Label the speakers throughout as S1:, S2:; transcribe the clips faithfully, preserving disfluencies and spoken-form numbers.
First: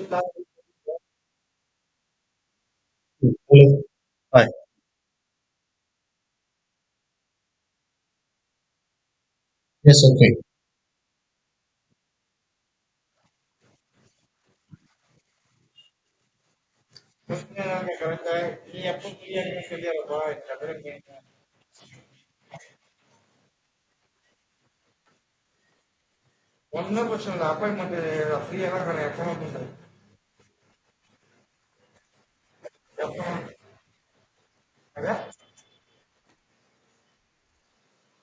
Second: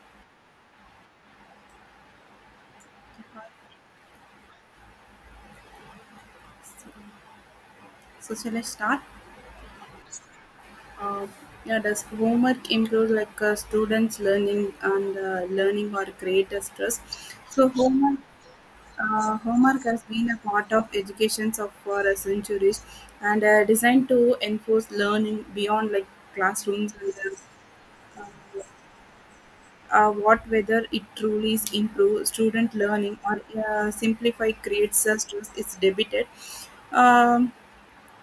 S1: Hello. Hi.
S2: So shall I start?
S1: Yes, okay.
S2: Uh, yeah, does homework improve like uh, students' learning and uh, learning or create a stress? So homework, uh, homework has been a part of education of for uh, centuries and uh, designed to enforce learning beyond like classrooms and uh, uh, uh, what whether it truly is improve student learning or uh, simplify creates a stress is debated. Um,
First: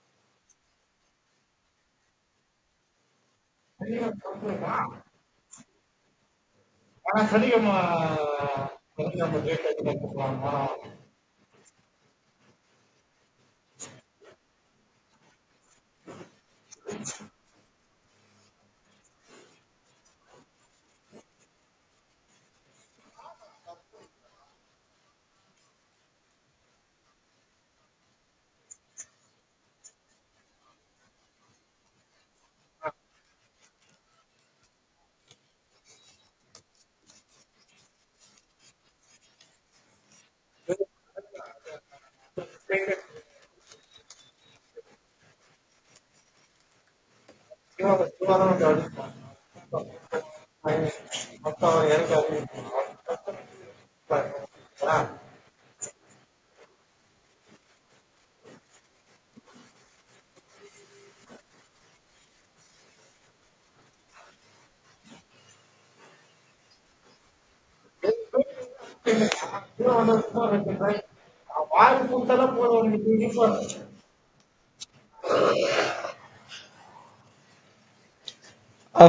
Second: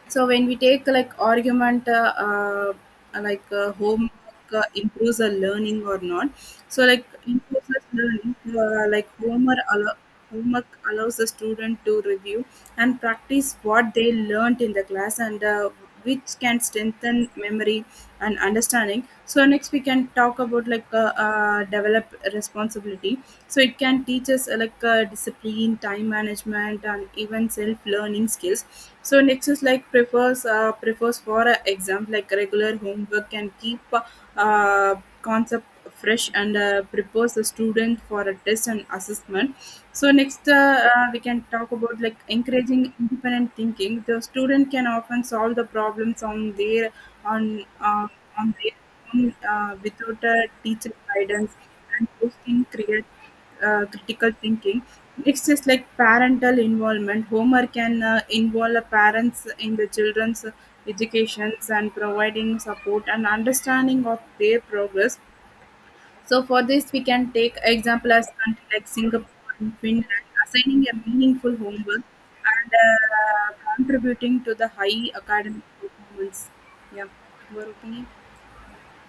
S2: so when we take like argument uh, uh, like uh, homework uh, improves our learning or not, so like improves our learning uh, like homework allo- homework allows the student to review and practice what they learned in the class, and uh, which can strengthen memory and understanding. So next we can talk about like uh, uh, develop responsibility, so it can teach us uh, like uh, discipline, time management, and even self learning skills. So next is like prefers uh, prefers for uh, exam, like regular homework can keep uh, uh, concept fresh and uh, prepares the student for a test and assessment. So next, uh, uh, we can talk about like encouraging independent thinking. The student can often solve the problems on their on uh, on their own uh, without a teacher guidance, and boosting create uh, critical thinking. Next is like parental involvement. Homework can uh, involve the parents in the children's educations and providing support and understanding of their progress. So for this, we can take
S1: Uh,
S2: example as country like Singapore and Finland, assigning a meaningful homework and uh, contributing to the high academic performance. Yeah, your opinion?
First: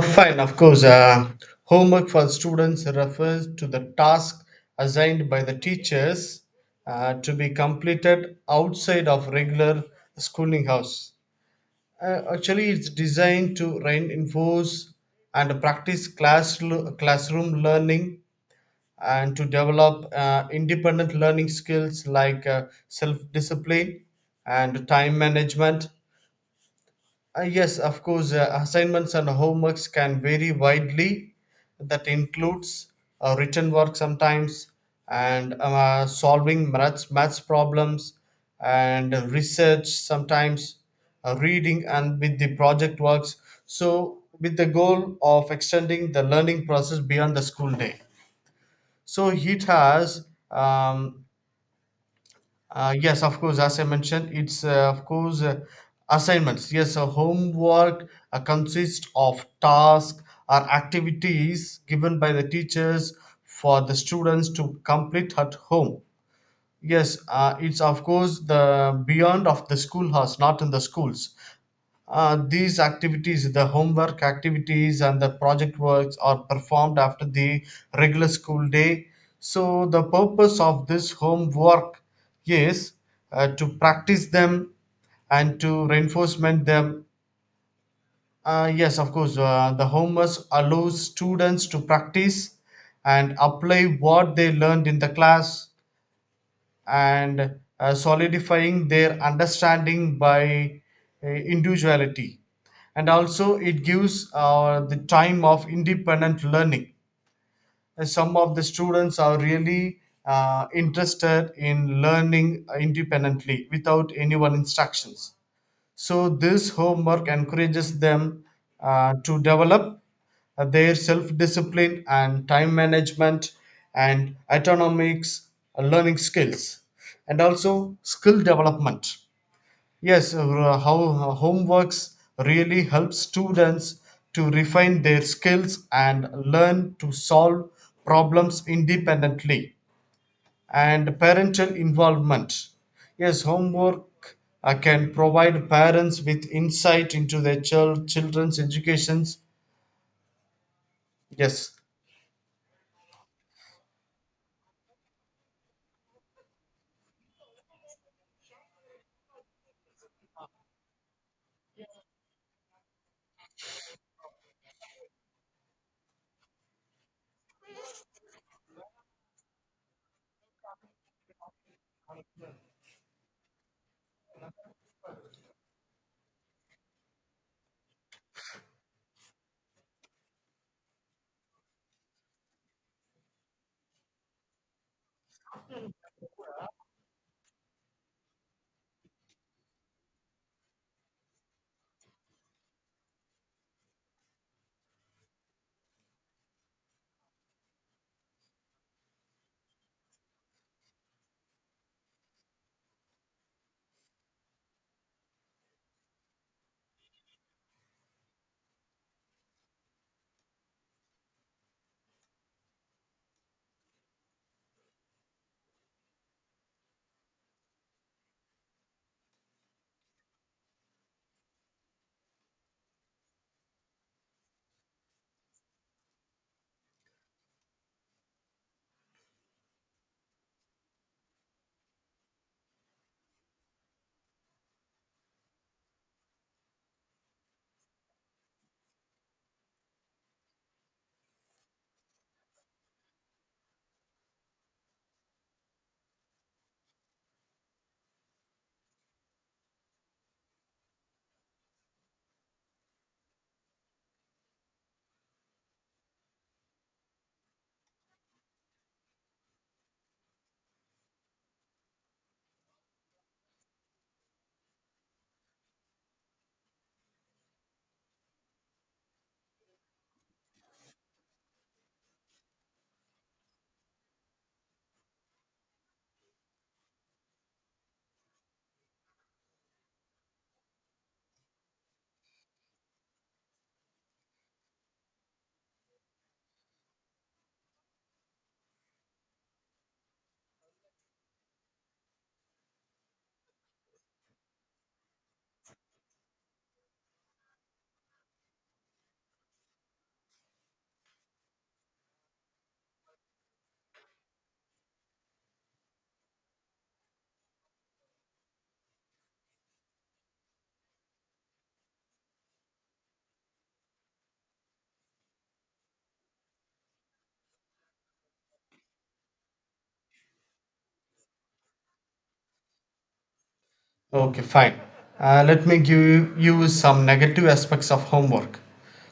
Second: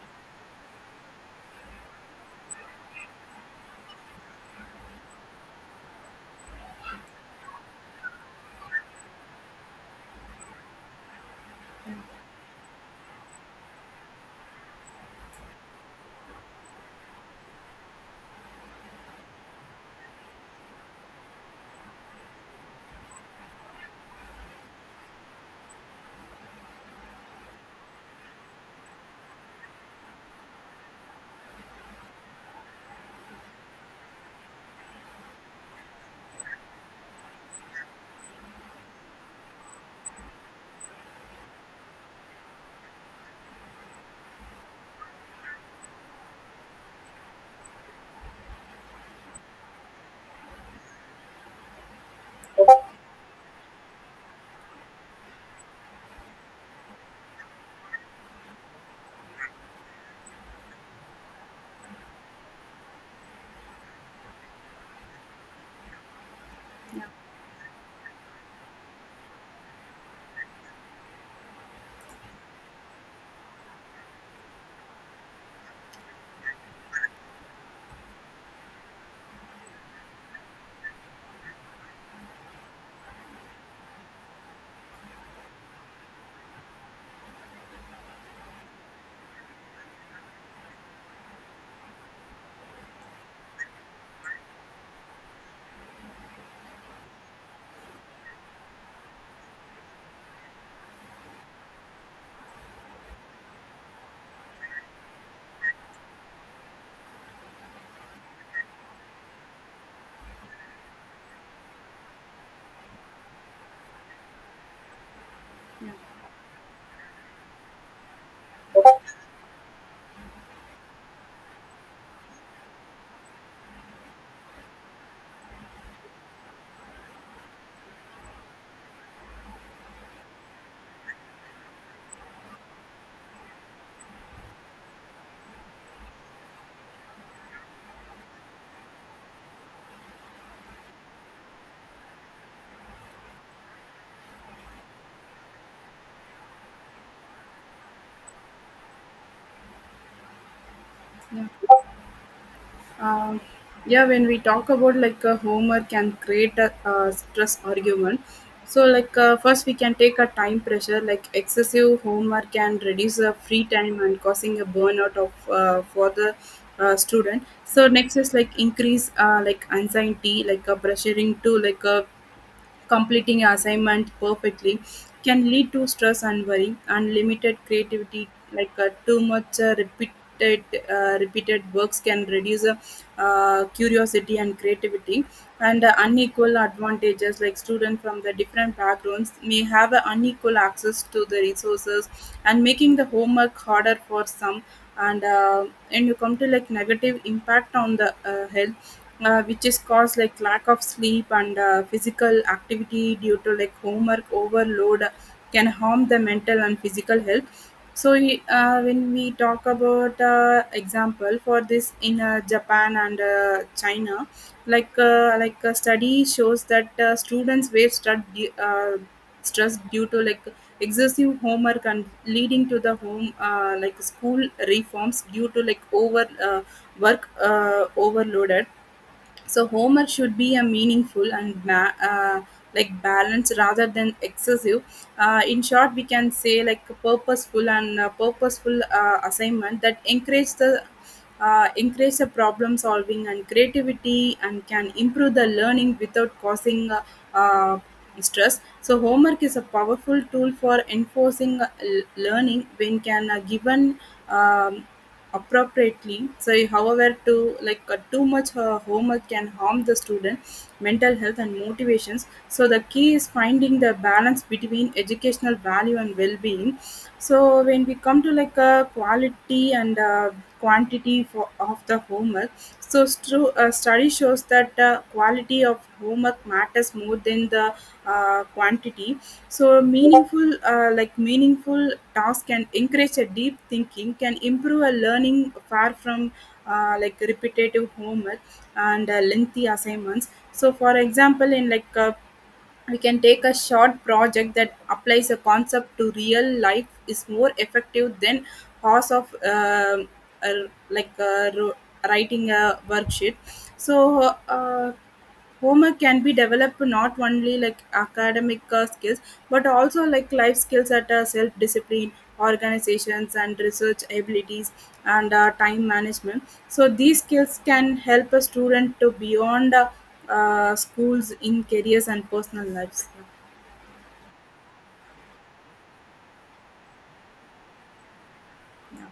S1: Fine, of course. Uh, homework for students refers to the task assigned by the teachers uh, to be completed outside of regular schooling hours. Uh, actually, it's designed to reinforce and practice class, classroom learning and to develop uh, independent learning skills like uh, self discipline and time management. Uh, yes, of course, uh, assignments and homeworks can vary widely. That includes uh, written work sometimes and uh, solving maths, maths problems and research sometimes, uh, reading and with the project works. So, with the goal of extending the learning process beyond the school day. So it has, um, uh, yes, of course, as I mentioned, it's uh, of course uh, assignments. Yes, so homework uh, consists of tasks or activities given by the teachers for the students to complete at home. Yes, uh, it's of course the beyond of the schoolhouse, not in the schools. Uh, these activities, the homework activities and the project works, are performed after the regular school day. So, the purpose of this homework is uh, to practice them and to reinforcement them. Uh, yes, of course, uh, the homework allows students to practice and apply what they learned in the class and uh, solidifying their understanding by uh, individuality, and also it gives uh, the time of independent learning. Uh, some of the students are really uh, interested in learning independently without anyone instructions, so this homework encourages them uh, to develop uh, their self discipline and time management and autonomics uh, learning skills and also skill development. Yes, uh, how uh, homeworks really helps students to refine their skills and learn to solve problems independently, and parental involvement, yes, homework uh, can provide parents with insight into their chil- children's educations,
S2: Yeah.
S1: yes.
S2: Um, yeah, when we talk about like a Homer can create a, uh stress argument. So like uh, first we can take a time pressure. Like excessive Homer can reduce the free time and causing a burnout of uh, for the uh, student. So next is like increase uh, like anxiety, like a pressuring to like a completing assignment perfectly can lead to stress and worry. Unlimited creativity, like uh, too much uh, repeated uh, repeated works can reduce uh, uh, curiosity and creativity, and uh, unequal advantages like students from the different backgrounds may have uh, unequal access to the resources and making the homework harder for some, and uh, and you come to like negative impact on the uh, health, uh, which is caused like lack of sleep and uh, physical activity due to like homework overload can harm the mental and physical health. So we- uh, when we talk about uh, example for this in uh, Japan and uh, China, like uh, like a study shows that uh, students were stud- du- uh, stressed due to like excessive homework and leading to the home uh, like school reforms due to like over uh, work uh, overloaded. So homework should be a meaningful and ma- uh, like balanced rather than excessive. Uh, in short, we can say like a purposeful and uh purposeful uh, assignment that encourage the uh, encourage the problem solving and creativity and can improve the learning without causing uh, uh, stress. So homework is a powerful tool for enforcing uh, l- learning when can uh, given. Um, Appropriately. So however, to like uh, too much uh, homework can harm the student mental health and motivations. So the key is finding the balance between educational value and well-being. So when we come to like a quality and uh, quantity for, of the homework, so true uh, study shows that uh, quality of homework matters more than the uh, quantity. So meaningful uh, like meaningful task can encourage a deep thinking, can improve a learning far from uh, like repetitive homework and uh, lengthy assignments. So for example, in like uh, we can take a short project that applies a concept to real life is more effective than hours of um, uh, like uh, ro- writing a worksheet. So uh, homework can be developed not only like academic uh, skills but also like life skills at uh, self discipline, organizations and research abilities, and uh, time management. So these skills can help a student to beyond uh, uh, schools in careers and personal lives.
S1: Okay, fine. Uh, let me give you some negative aspects of homework.
S2: Yeah,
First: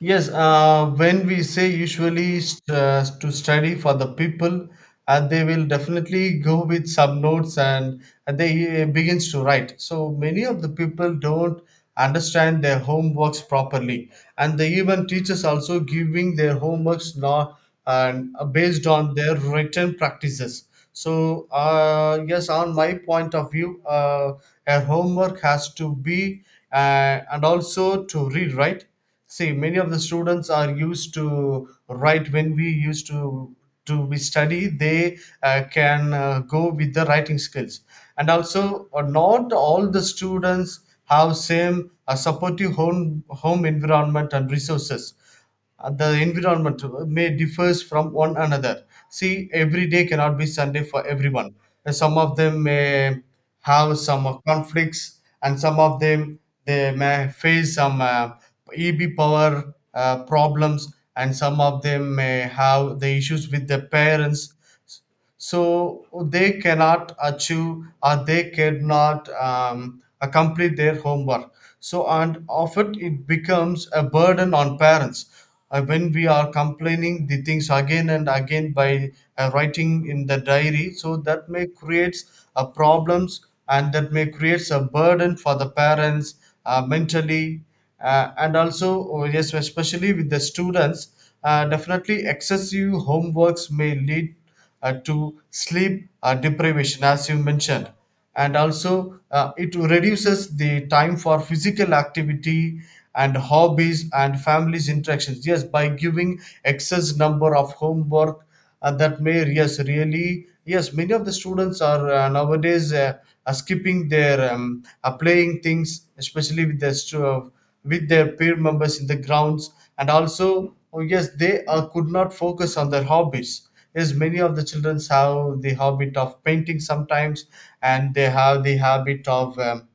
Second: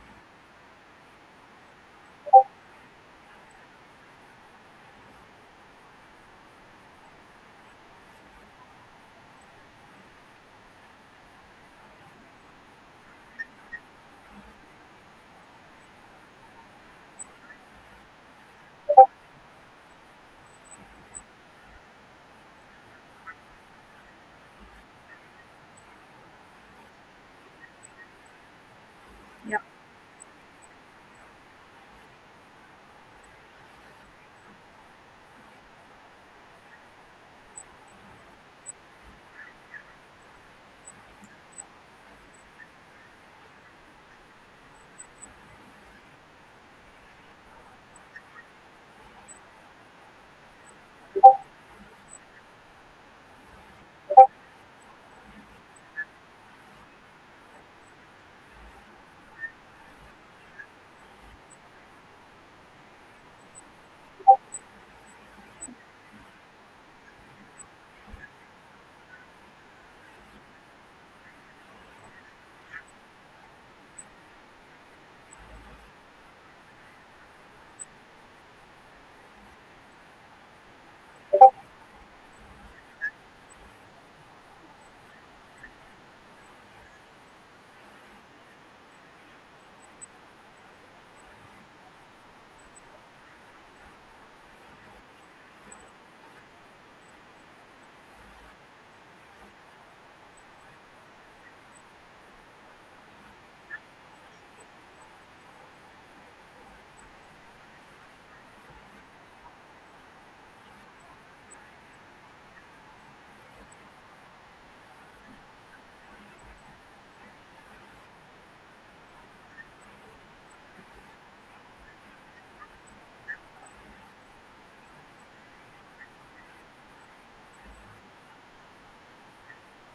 S1: Yes, uh, when we say usually st- uh, to study for the people, uh, they will definitely go with some notes, and and they uh, begins to write. So many of the people don't understand their homeworks properly, and the even teachers also giving their homeworks not and uh, based on their written practices. So uh, yes, on my point of view, uh, a homework has to be uh, and also to read, right? See,
S2: yeah,
S1: many of the students are used to write when we used to to we study. They uh, can uh, go with the writing skills, and also uh, not all the students have same uh, supportive home home environment and resources. Uh, the environment may differs from one another. See, every day cannot be Sunday for everyone. And some of them may have some uh, conflicts, and some of them they may face some uh, E B power uh, problems, and some of them may have the issues with their parents, so they cannot achieve or they cannot um, uh, complete their homework. So and often it becomes a burden on parents. Uh, when we are complaining the things again and again by uh, writing in the diary, so that may creates uh, problems, and that may creates a burden for the parents uh, mentally, uh, and also oh, yes, especially with the students, uh, definitely excessive homeworks may lead uh, to sleep uh, deprivation, as you mentioned. And also, uh, it reduces the time for physical activity and hobbies and families interactions. Yes, by giving excess number of homework, uh, that may, yes, really, yes, many of the students are uh, nowadays uh, are skipping their um, are playing things, especially with the stu- with their peer members in the grounds, and also oh yes they uh, could not focus on their hobbies. Yes, many of the children have the habit of painting sometimes, and they have the habit of um,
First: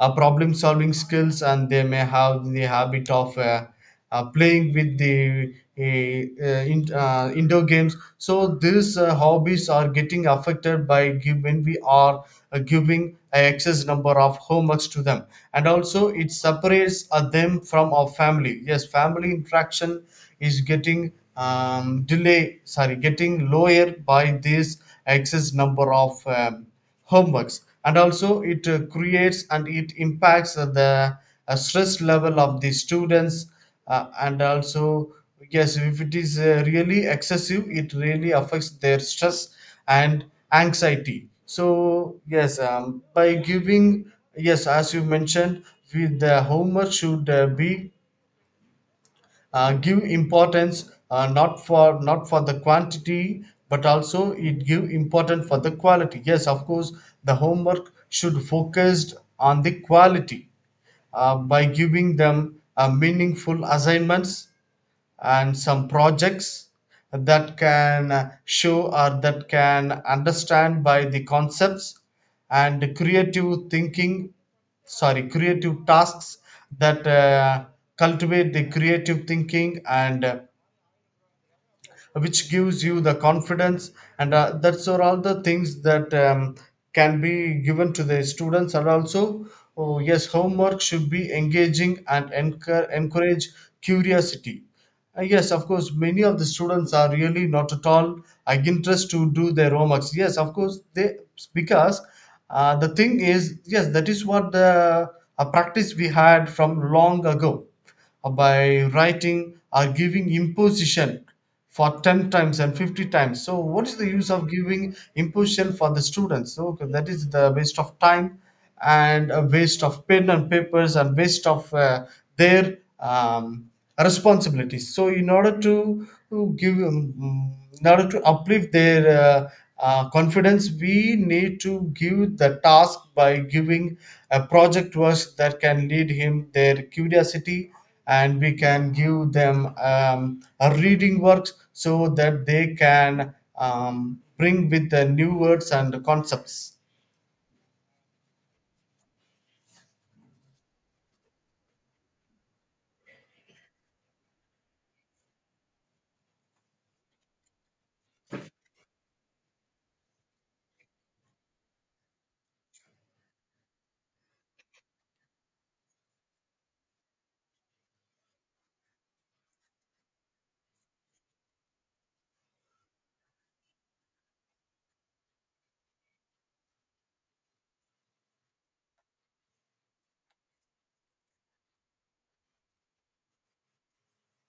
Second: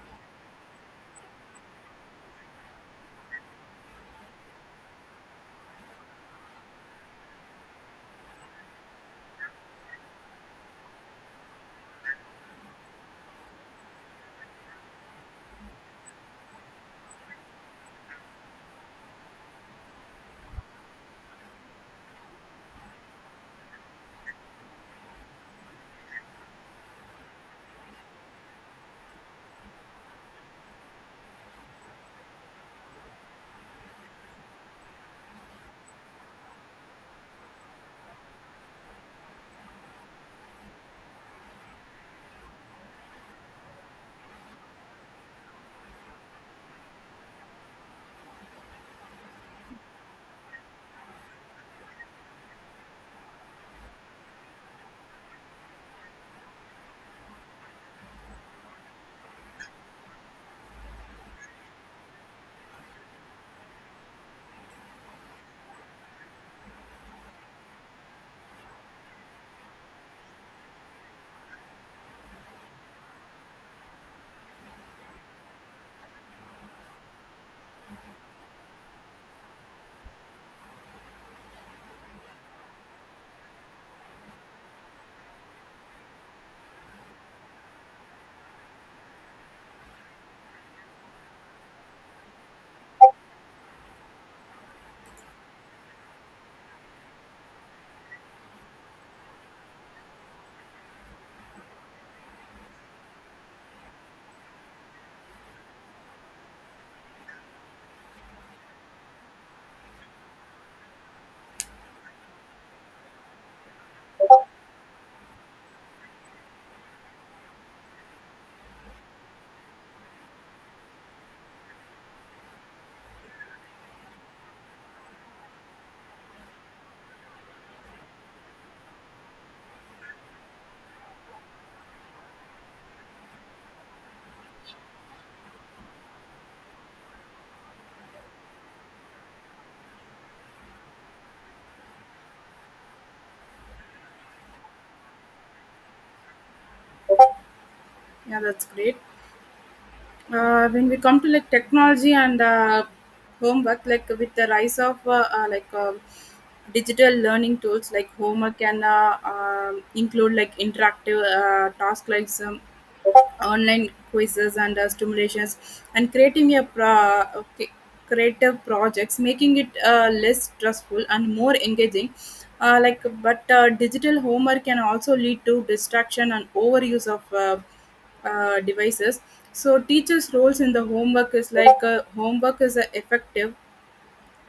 S1: uh, problem solving skills, and they may have the habit of uh, uh, playing with the uh, uh, in, uh, indoor games, so these uh, hobbies are getting affected by give, when we are uh, giving a excess number of homeworks to them, and also it separates uh, them from our family. Yes, family interaction is getting um, delay sorry getting lower by this excess number of um, homeworks, and also it uh, creates and it impacts the uh, stress level of the students, uh, and also yes, if it is uh, really excessive, it really affects their stress and anxiety. So yes, um, by giving, yes, as you mentioned, with the how much should uh, be uh, give importance, uh, not for, not for the quantity, but also it give important for the quality. Yes, of course the homework should focused on the quality, uh, by giving them uh, meaningful assignments and some projects that can show or that can understand by the concepts and creative thinking sorry creative tasks that uh, cultivate the creative thinking, and uh, which gives you the confidence, and uh, that's are all the things that um, can be given to the students, and also oh, yes, homework should be engaging and encour- encourage curiosity. Uh, yes, of course, many of the students are really not at all uh, interested to do their homeworks. Yes, of course, they, because uh, the thing is, yes, that is what the a practice we had from long ago, uh, by writing or giving imposition for ten times and fifty times. So what is the use of giving imposition for the students? So okay, that is the waste of time and a waste of pen and papers and waste of uh, their um, responsibilities. So in order to to give um, in order to uplift their uh, uh, confidence, we need to give the task by giving a project work that can lead him their curiosity, and we can give them um, a reading work so that they can um, bring with the new words and concepts.
S2: yeah, that's great. Uh, when we come to like technology and uh, homework, like with the rise of uh, uh, like um digital learning tools, like homework can uh, um include like interactive uh, tasks like some online quizzes and uh, stimulations and creating a pro- okay, creative projects, making it uh, less stressful and more engaging. Uh, like, but uh, digital homework can also lead to distraction and overuse of uh, uh, devices. So teachers' roles in the homework is like uh, homework is a effective.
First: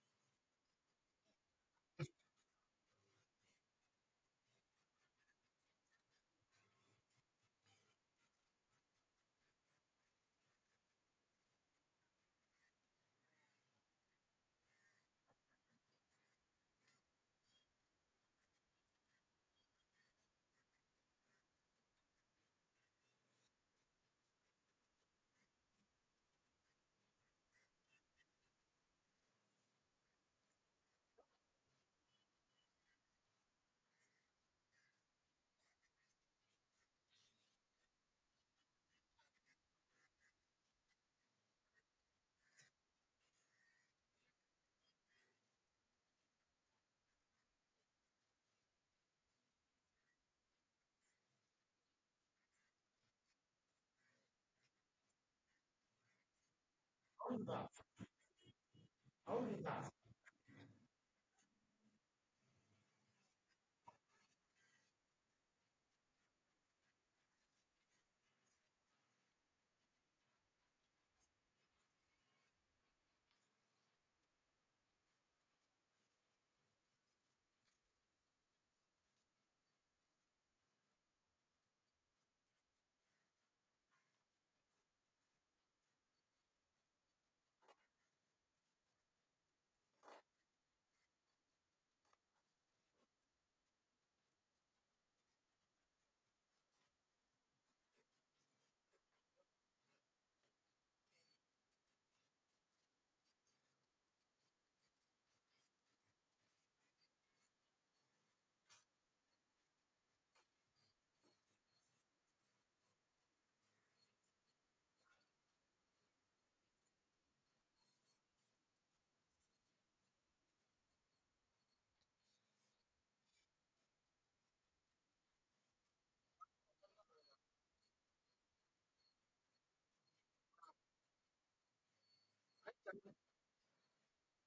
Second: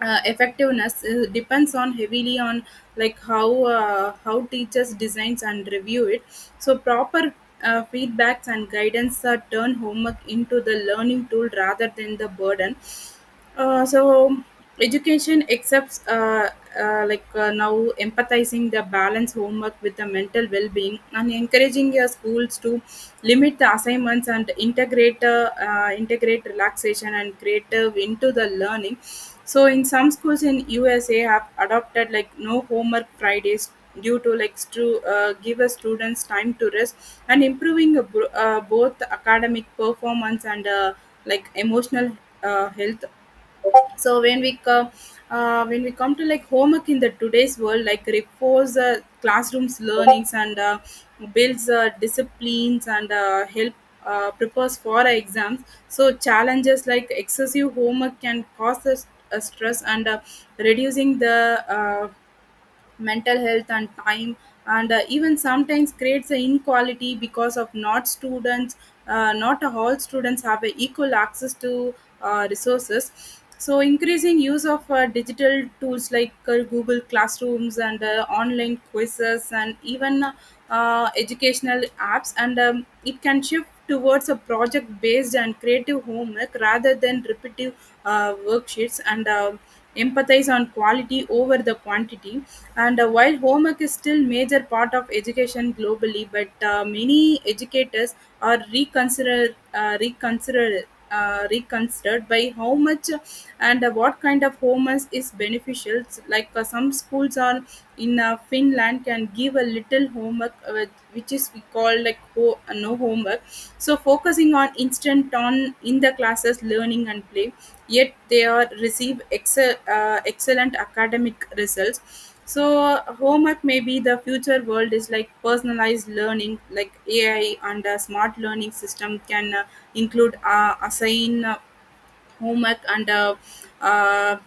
S2: Uh, effectiveness uh, depends on heavily on like how uh, how teachers designs and review it, so proper uh, feedbacks and guidance uh, turn homework into the learning tool rather than the burden. Uh, so education accepts uh, uh, like uh, now empathizing the balance homework with the mental well-being and encouraging your schools to limit the assignments and integrate uh, uh, integrate relaxation and creative into the learning. So in some schools in U S A have adopted like no homework Fridays due to like to uh, give a students time to rest and improving uh, bro- uh, both academic performance and uh, like emotional uh, health. So when we come uh, when we come to like homework in the today's world, like reinforce uh, classrooms learnings and uh, builds uh, disciplines and uh, help uh, prepares for our exams. So challenges like excessive homework can cause us uh, stress and uh, reducing the uh, mental health and time, and uh, even sometimes creates an inequality because of not students uh, not all students have a equal access to uh, resources. So increasing use of uh, digital tools like uh, Google classrooms and uh, online quizzes and even uh, educational apps and um, it can shift towards a project based and creative homework rather than repetitive uh, worksheets and uh, empathize on quality over the quantity. And uh, while homework is still major part of education globally, but uh, many educators are reconsidered uh, reconsidered uh, reconsidered by how much and uh, what kind of homework is beneficial, like uh, some schools are in uh, Finland can give a little homework uh, uh, which is we call like ho- uh, no homework, so focusing on instant on in the classes learning and play, yet they are receive excel, uh, excellent academic results. So uh, homework may be the future world is like personalized learning like A I and a smart learning system can uh, include uh, assign uh, homework and uh, uh,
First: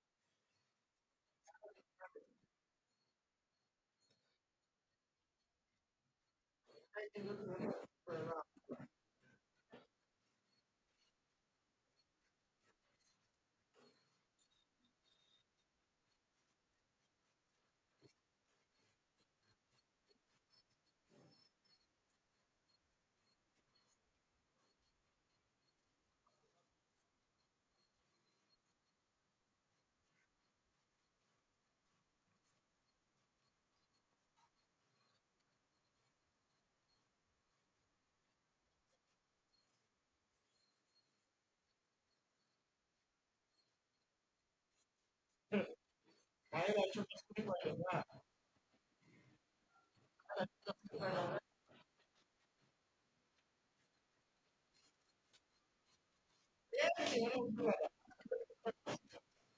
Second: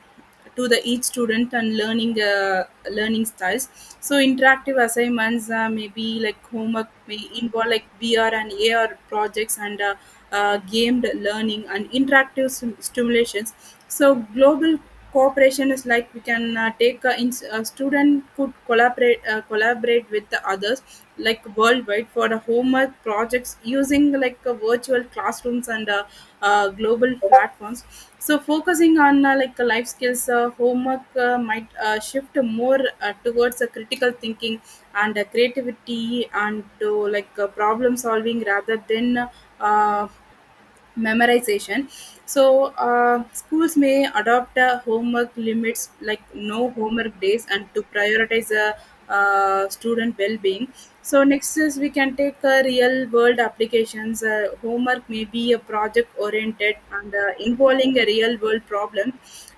S2: to the each student and learning uh, learning styles. So interactive assignments uh, maybe like homework may involve like V R and A R projects and uh, uh, gamed learning and interactive sim- stimulations. So global cooperation is like we can uh, take uh, in, a student could collaborate uh, collaborate with the others like worldwide for the homework projects using like uh, virtual classrooms and uh, uh, global platforms. So focusing on uh, like uh, life skills, uh, homework uh, might uh, shift more uh, towards uh, critical thinking and uh, creativity and to like uh, problem solving rather than uh, memorization. So uh, schools may adopt uh, homework limits like no homework days and to prioritize uh, uh, student well-being. So next is we can take uh, real world applications. Uh, homework may be a project oriented and uh, involving a real world problem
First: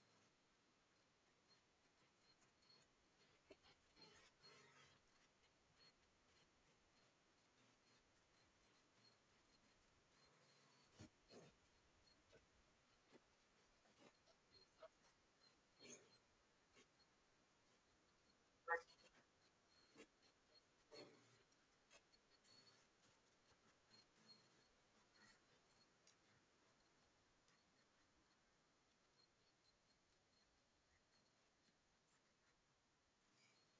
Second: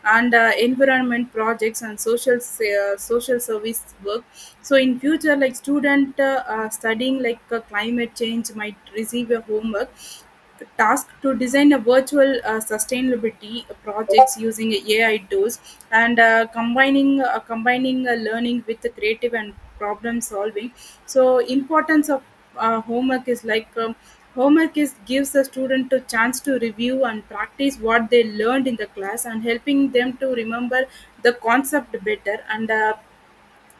S2: and uh, environment projects and social s- uh, social service work. So in future, like student uh, uh, studying like uh, climate change might receive a homework task to design a virtual uh, sustainability projects using A I tools and uh, combining uh, combining uh, learning with the creative and problem solving. So importance of uh, homework is like um, homework is gives the student a chance to review and practice what they learned in the class and helping them to remember the concept better and uh,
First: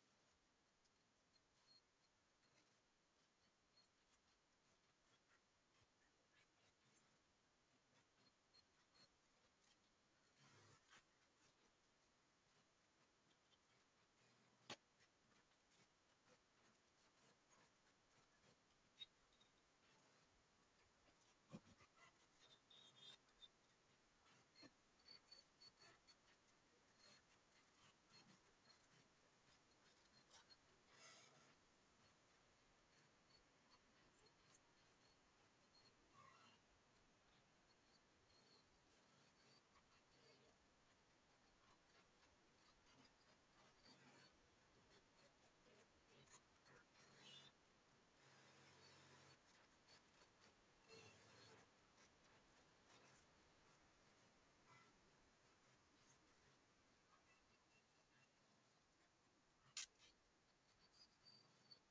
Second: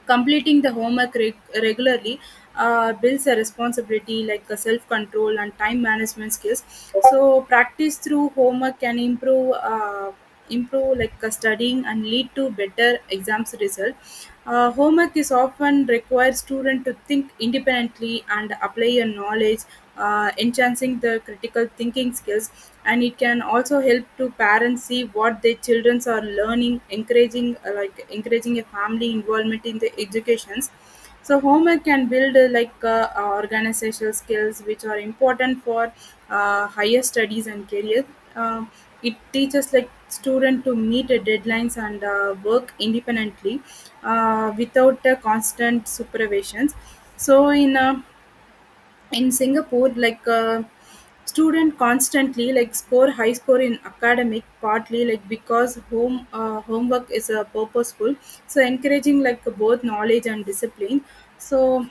S2: completing the homework reg- regularly uh, builds a responsibility like a self-control and time management skills. So practice through homework can improve uh, improve like uh, studying and lead to better exams result. Uh, homework is often requires student to think independently and apply your knowledge, uh, enhancing the critical thinking skills. And it can also help to parents see what their children are learning, encouraging uh, like encouraging a family involvement in the educations. So homework can build uh, like uh, organizational skills which are important for uh, higher studies and career. Um it teaches like student to meet uh, deadlines and uh, work independently uh, without uh, constant supervisions. So in uh, in Singapore, like uh, student constantly like score high score in academic partly like because home uh, homework is uh, purposeful, so encouraging like both knowledge and discipline. So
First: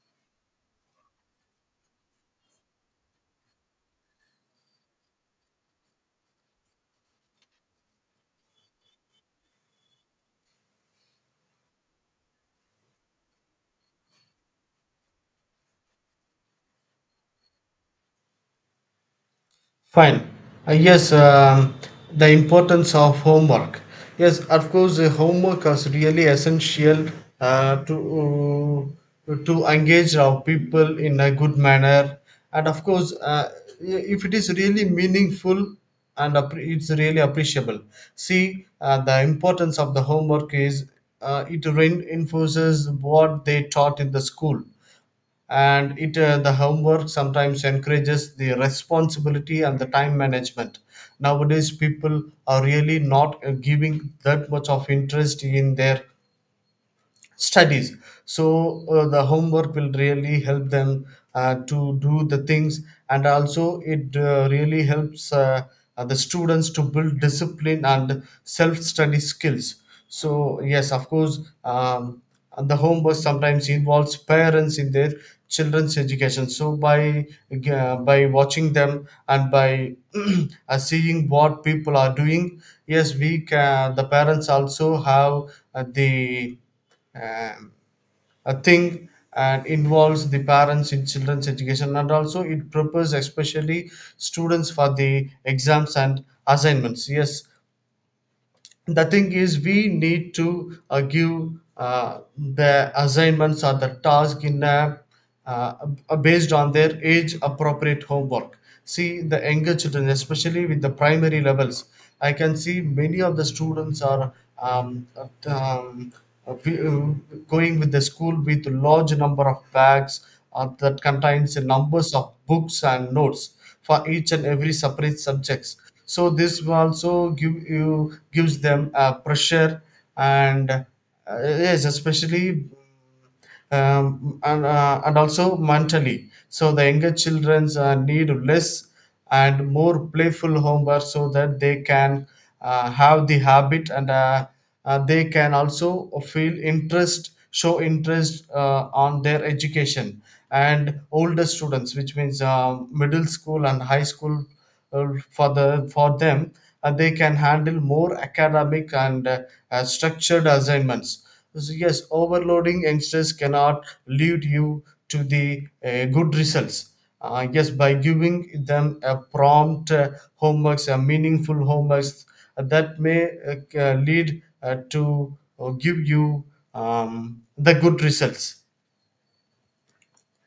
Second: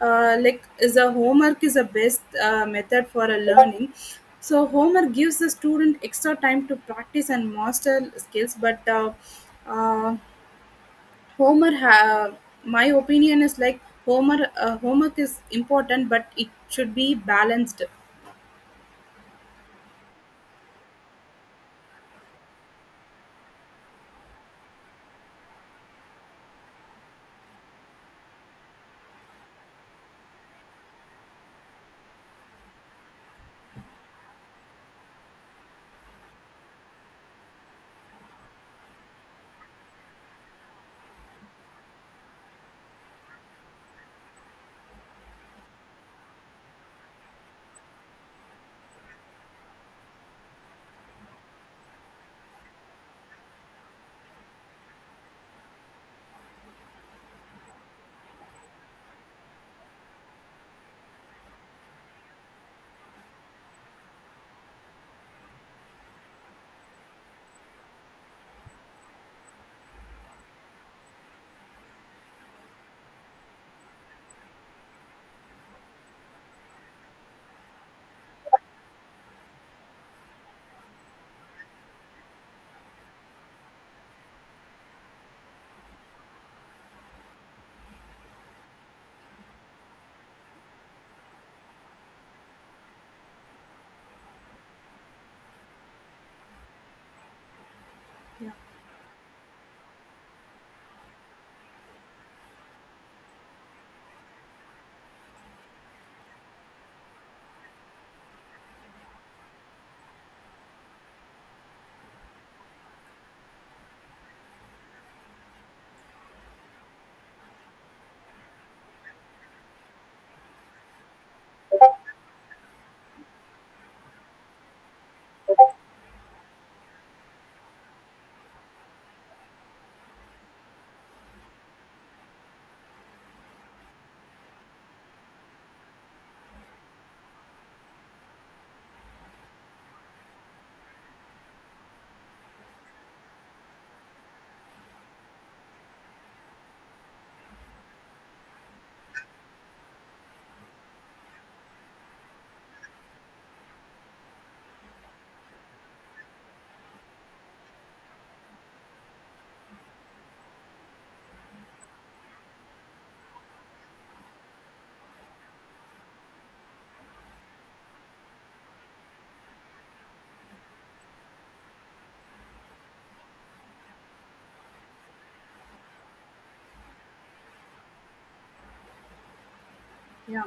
S2: uh, like is a homework is the best uh, method for a learning. So homework gives the student extra time to practice and master skills, but uh, uh, Homer, ha- my opinion is like Homer. Uh, homework is important, but it should be balanced.
S1: Fine. Uh, yes, um, the importance of homework. Yes, of course, uh, homework is really essential uh, to uh, to engage our people in a good manner, and of course, uh, if it is really meaningful and appre- it's really appreciable. See, uh, the importance of the homework is uh, it reinforces what they taught in the school, and it uh, the homework sometimes encourages the responsibility and the time management. Nowadays people are really not uh, giving that much of interest in their studies, so uh, the homework will really help them uh, to do the things, and also it uh, really helps uh, uh, the students to build discipline and self-study skills. So yes, of course, um, and the homework sometimes involves parents in their children's education, so by uh, by watching them and by uh, seeing what people are doing, yes, we can, the parents also have uh, the um, a thing, and involves the parents in children's education, and also it prepares especially students for the exams and assignments, yes.
S2: Yeah,
S1: The thing is we need to uh, give uh, the assignments or the task in a, uh, uh, based on their age appropriate homework. See, the younger children, especially with the primary levels, I can see many of the students are um, uh, um, uh, we- uh, going with the school with large number of bags uh, that contains the numbers of books and notes for each and every separate subjects. So this will also give you gives them a pressure, and uh, yes, especially um, and, uh, and also mentally. So the younger childrens uh, need less and more playful homework so that they can uh, have the habit, and uh, uh, they can also feel interest, show interest uh, on their education. And older students, which means um, middle school and high school, uh, for the for them, uh, they can handle more academic and uh, uh, structured assignments. So yes, overloading youngsters cannot lead you to the uh, good results. Uh, yes, by giving them a prompt uh, homeworks, a meaningful homeworks, uh, that may uh, lead uh, to uh, give you um, the good results.
S2: yeah.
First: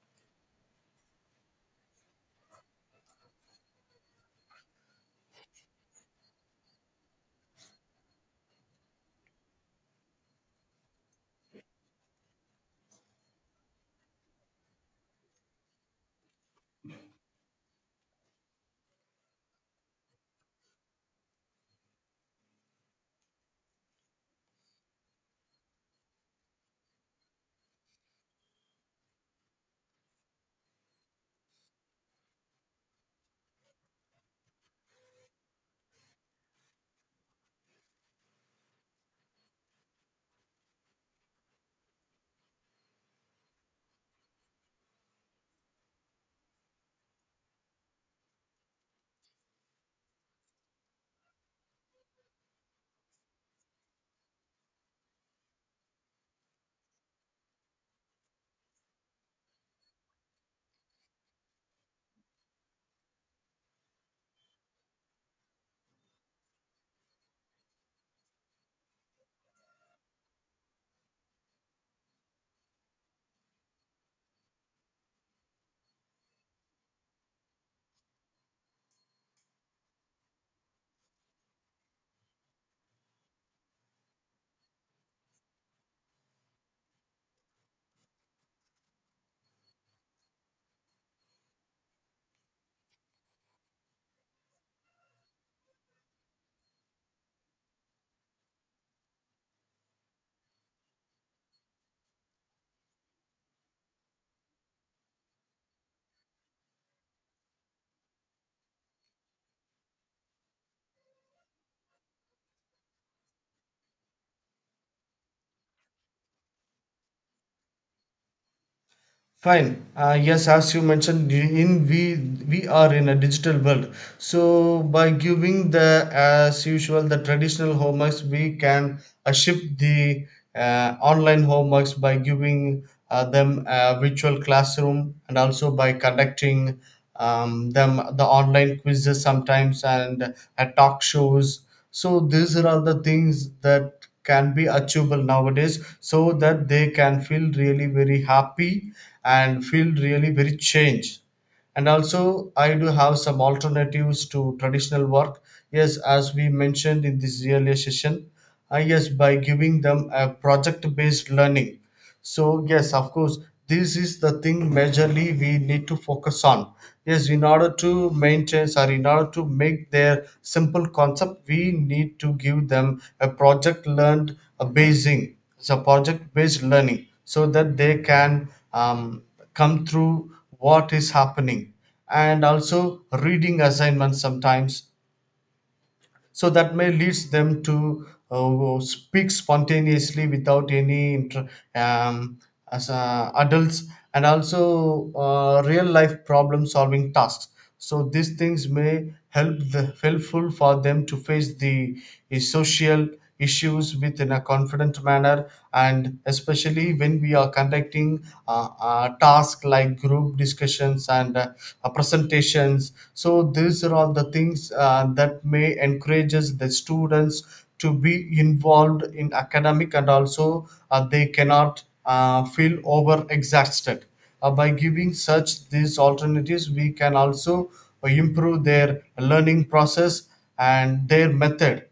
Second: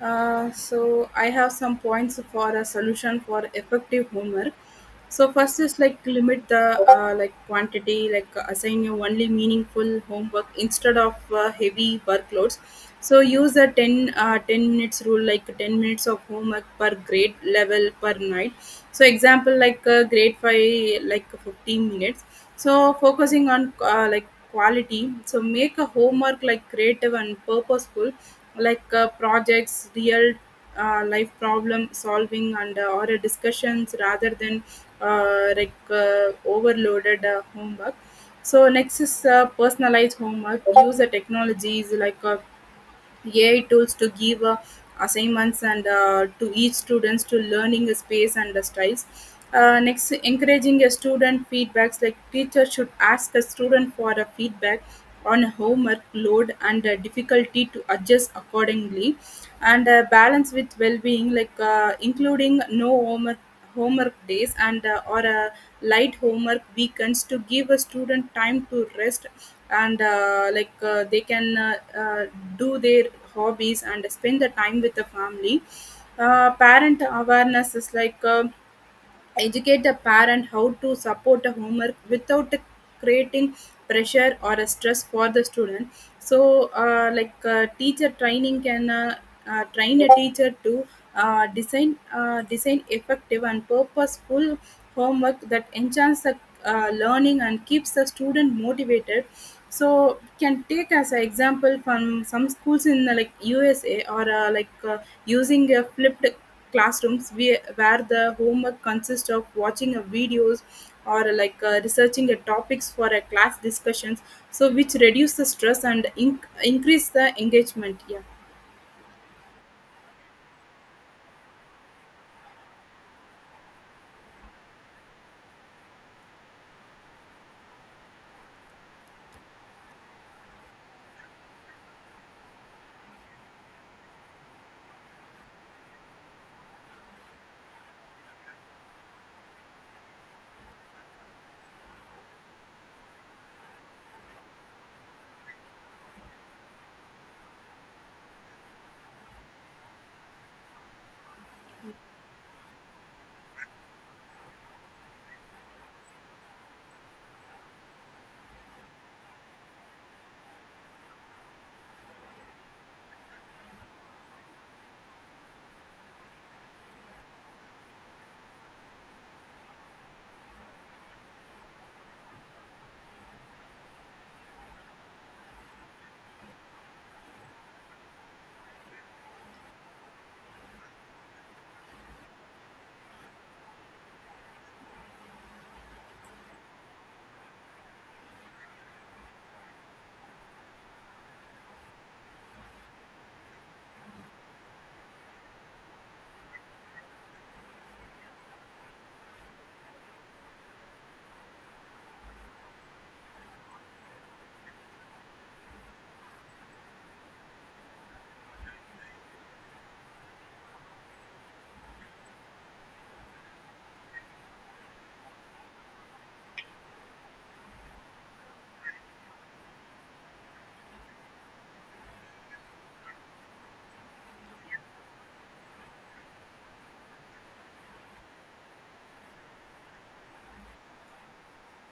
S2: Uh, so I have some points for a solution for effective homework. So first is like limit the uh, like quantity, like assign you only meaningful homework instead of uh, heavy workloads. So use a ten, uh, ten minutes rule, like ten minutes of homework per grade level per night. So example like uh, grade five, like fifteen minutes, so focusing on uh, like quality, so make a homework like creative and purposeful, like uh, projects, real uh, life problem solving and uh, or a discussions rather than uh, like uh, overloaded uh, homework. So next is uh, personalized homework, use the technologies like uh, A I tools to give uh, assignments and uh, to each students to learning space and the styles. Uh, next, encouraging a student feedbacks, like teacher should ask the student for a feedback on homework load and uh, difficulty to adjust accordingly, and uh, balance with well-being, like uh, including no homework homework days and uh, or a light homework weekends to give a student time to rest, and uh, like uh, they can uh, uh, do their hobbies and spend the time with the family. Uh, parent awareness is like uh, educate a parent how to support a homework without creating pressure or a stress for the student. So uh, like uh, teacher training can uh, uh, train a teacher to uh, design uh, design effective and purposeful homework that enhances the uh, learning and keeps the student motivated. So can take as an example from some schools in uh, like USA, or uh, like uh, using a flipped classrooms where where the homework consists of watching a videos or like uh, researching a topics for a class discussions, so which reduce the stress and inc- increase the engagement, yeah.
S1: Fine. Uh, yes, as you mentioned, in we we are in a digital world. So by giving the as usual the traditional homeworks, we can uh, shift the uh, online homeworks by giving uh, them a virtual classroom, and also by conducting um, them the online quizzes sometimes and uh, talk shows. So these are all the things that can be achievable nowadays, so that they can feel really very happy and feel really very changed. And also, I do have some alternatives to traditional work. Yes, as we mentioned in this earlier session, I, yes, by giving them a project based learning. So, yes, of course, this is the thing majorly we need to focus on. Yes, in order to maintain, sorry, in order to make their simple concept, we need to give them a project learned a basing, so project based learning, so that they can um, come through what is happening. And also reading assignments sometimes, so that may leads them to uh, speak spontaneously without any inter- um, as uh, adults, and also uh, real life problem solving tasks. So these things may help the helpful for them to face the, the social issues within a confident manner, and especially when we are conducting uh, uh, tasks like group discussions and uh, uh, presentations. So these are all the things uh, that may encourages the students to be involved in academic, and also uh, they cannot uh, feel over exhausted. Uh, by giving such these alternatives, we can also uh, improve their learning process and their method.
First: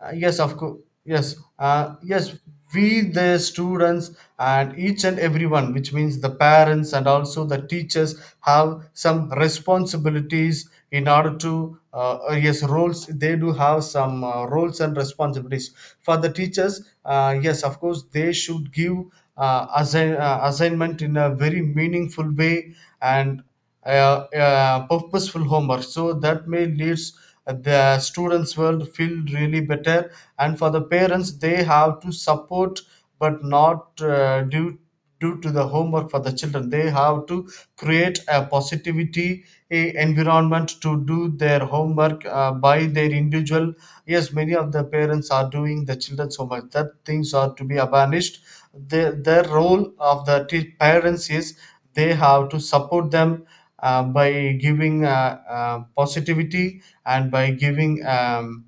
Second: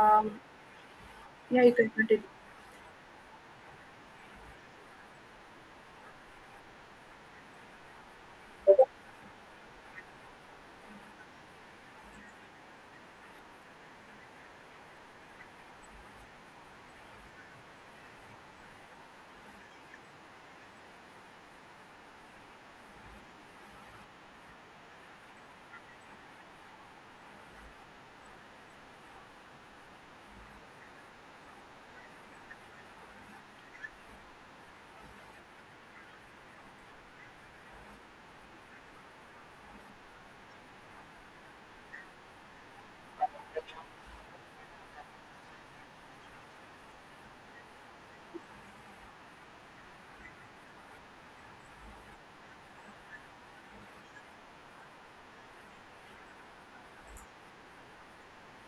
S1: uh, Yes, of course. Yes,
S2: yeah, you can
S1: uh,
S2: continue.
S1: yes. We the students and each and everyone, which means the parents and also the teachers, have some responsibilities in order to uh, uh, yes roles. They do have some uh, roles and responsibilities. For the teachers, Uh, yes, of course, they should give uh, assign, uh, assignment in a very meaningful way, and uh, uh, purposeful homework so that may leads the students will feel really better. And for the parents, they have to support, but not uh, due due to the homework. For the children, they have to create a positivity a environment to do their homework uh, by their individual. Yes, many of the parents are doing the children's homework, that things are to be abolished. The, their role of the te- parents is they have to support them uh, by giving uh, uh, positivity and by giving um,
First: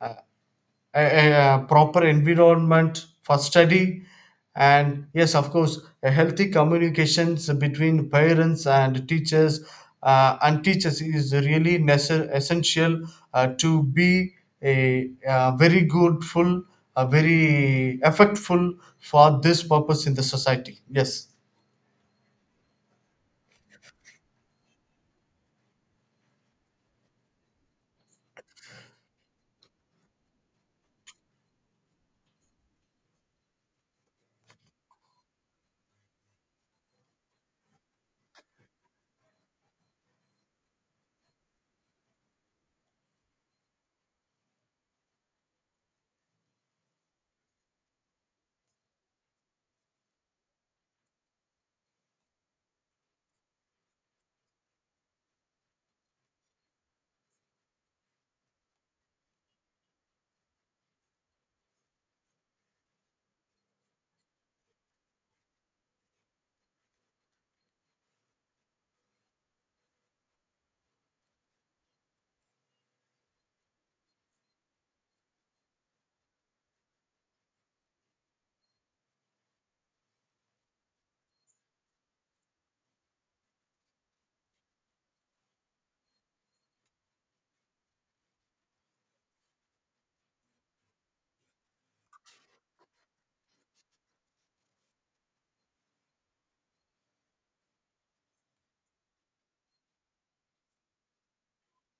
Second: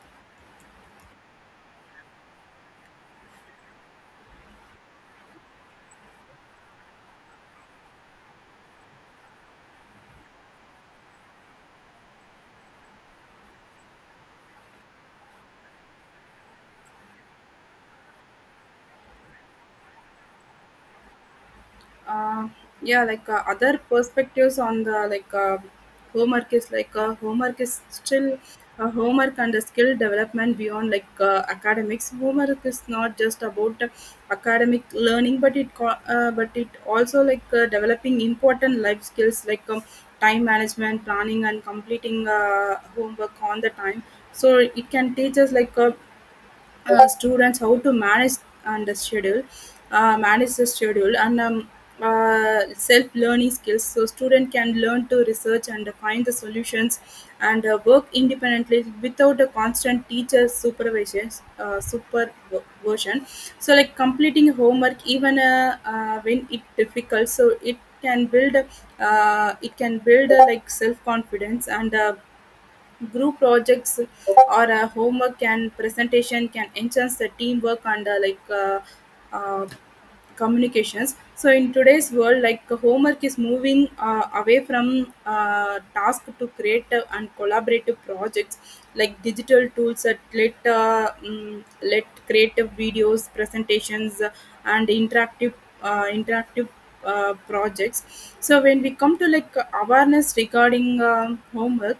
S1: uh, a, a a proper environment for study. And yes, of course, a healthy communications between parents and teachers uh, and teachers is really necess- essential uh, to be a, uh very good full, a very effectful for this purpose in the society, yes.
S2: uh, yeah, like uh, other perspectives on the, like uh, homework is like uh, homework is still uh, homework, and the skill development beyond like uh, academics. Homework is not just about uh, academic learning, but it co- uh, but it also like uh, developing important life skills like um, time management, planning, and completing uh, homework on the time, so it can teach us like uh, uh, students how to manage and the schedule, uh, manage the schedule, and um, uh, self-learning skills, so student can learn to research and find the solutions and uh, work independently without a constant teacher supervision uh, supervision. So like completing homework even uh, uh, when it difficult, so it can build uh, it can build uh, like self confidence and uh, group projects or a homework and presentation can enhance the teamwork and uh, like uh, uh, communications. So in today's world, like homework is moving uh, away from uh, task to creative and collaborative projects. Like digital tools that let uh, mm, let creative videos, presentations, uh, and interactive uh, interactive uh, projects. So when we come to like awareness regarding um, homework,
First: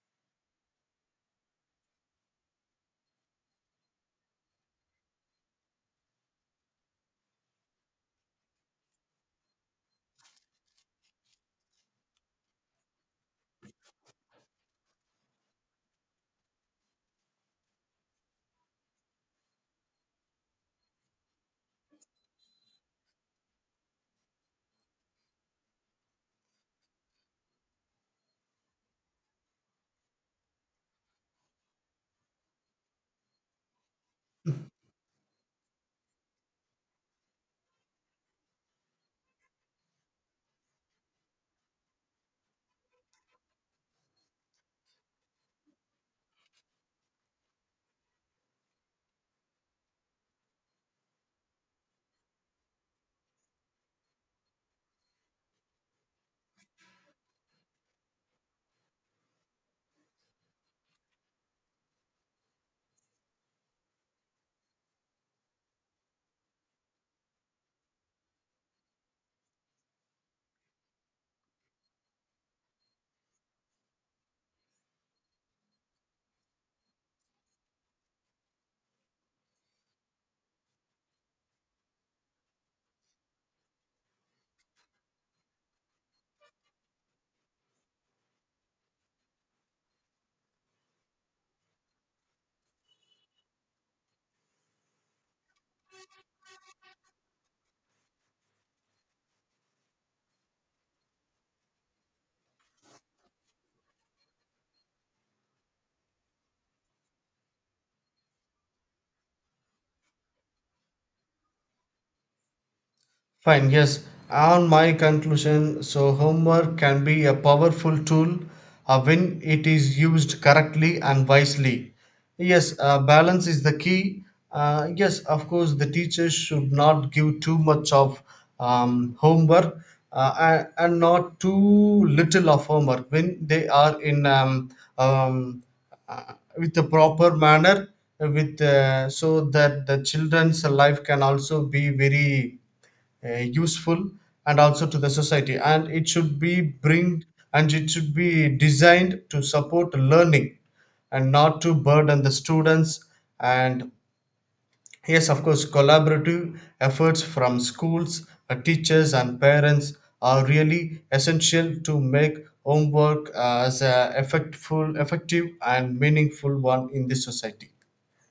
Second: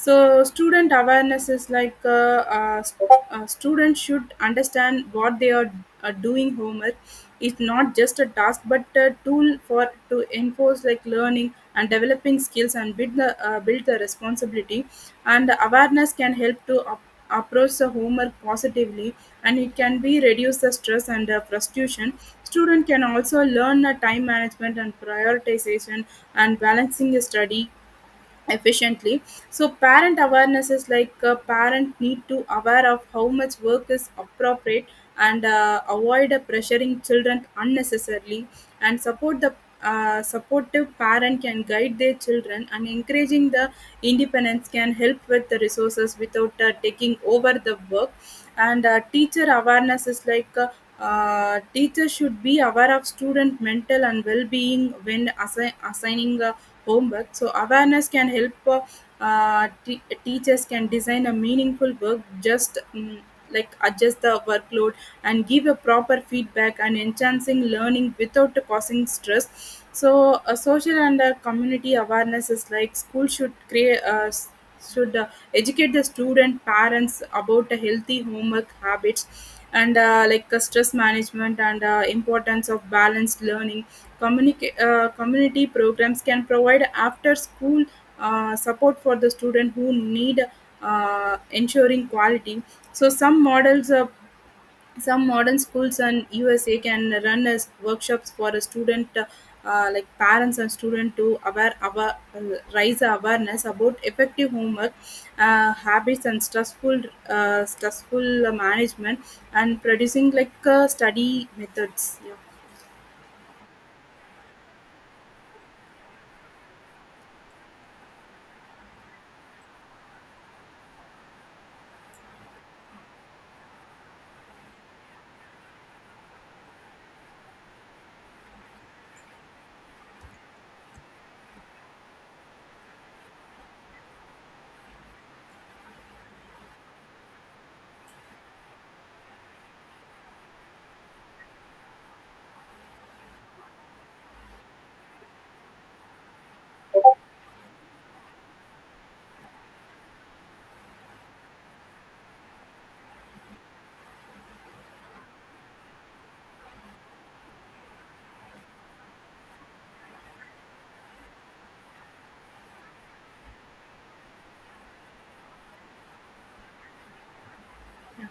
S2: so student awareness is like uh, uh, st- uh, students should understand what they are uh, doing. Homework is not just a task but a tool for to enforce like learning and developing skills and build the uh, build the responsibility, and awareness can help to up approach the homework positively, and it can be reduce the stress and the frustration. Student can also learn a time management and prioritization and balancing study efficiently. So parent awareness is like a parent need to aware of how much work is appropriate and uh, avoid uh, pressuring children unnecessarily and support the uh, supportive parent can guide their children, and encouraging the independence can help with the resources without uh, taking over the work. And uh, teacher awareness is like uh, uh, teachers should be aware of student mental and well-being when assi- assigning uh, homework, so awareness can help uh, uh, te- teachers can design a meaningful work just mm, like adjust the workload and give a proper feedback and enhancing learning without causing stress. So a social and a community awareness is like school should create uh, s- should uh, educate the student parents about the healthy homework habits and uh, like uh, stress management and uh, importance of balanced learning. Communica- uh, community programs can provide after school uh, support for the student who need uh, ensuring quality. So some models uh, some modern schools in U S A can run as workshops for a student, uh, uh, like parents and student to aware, aware, uh, raise awareness about effective homework uh, habits and stressful uh, stressful management and producing like uh, study methods. Yeah.
S1: Fine, yes. On my conclusion, so homework can be a powerful tool uh, when it is used correctly and wisely. Yes, uh, balance is the key. Uh, yes, of course, the teachers should not give too much of um, homework, uh, and, and not too little of homework when they are in um, um, uh, with a proper manner, uh, with uh, so that the children's life can also be very uh, useful and also to the society, and it should be bring and it should be designed to support learning and not to burden the students. And yes, of course, collaborative efforts from schools, uh, teachers and parents are really essential to make homework as a effectful effective and meaningful one in this society.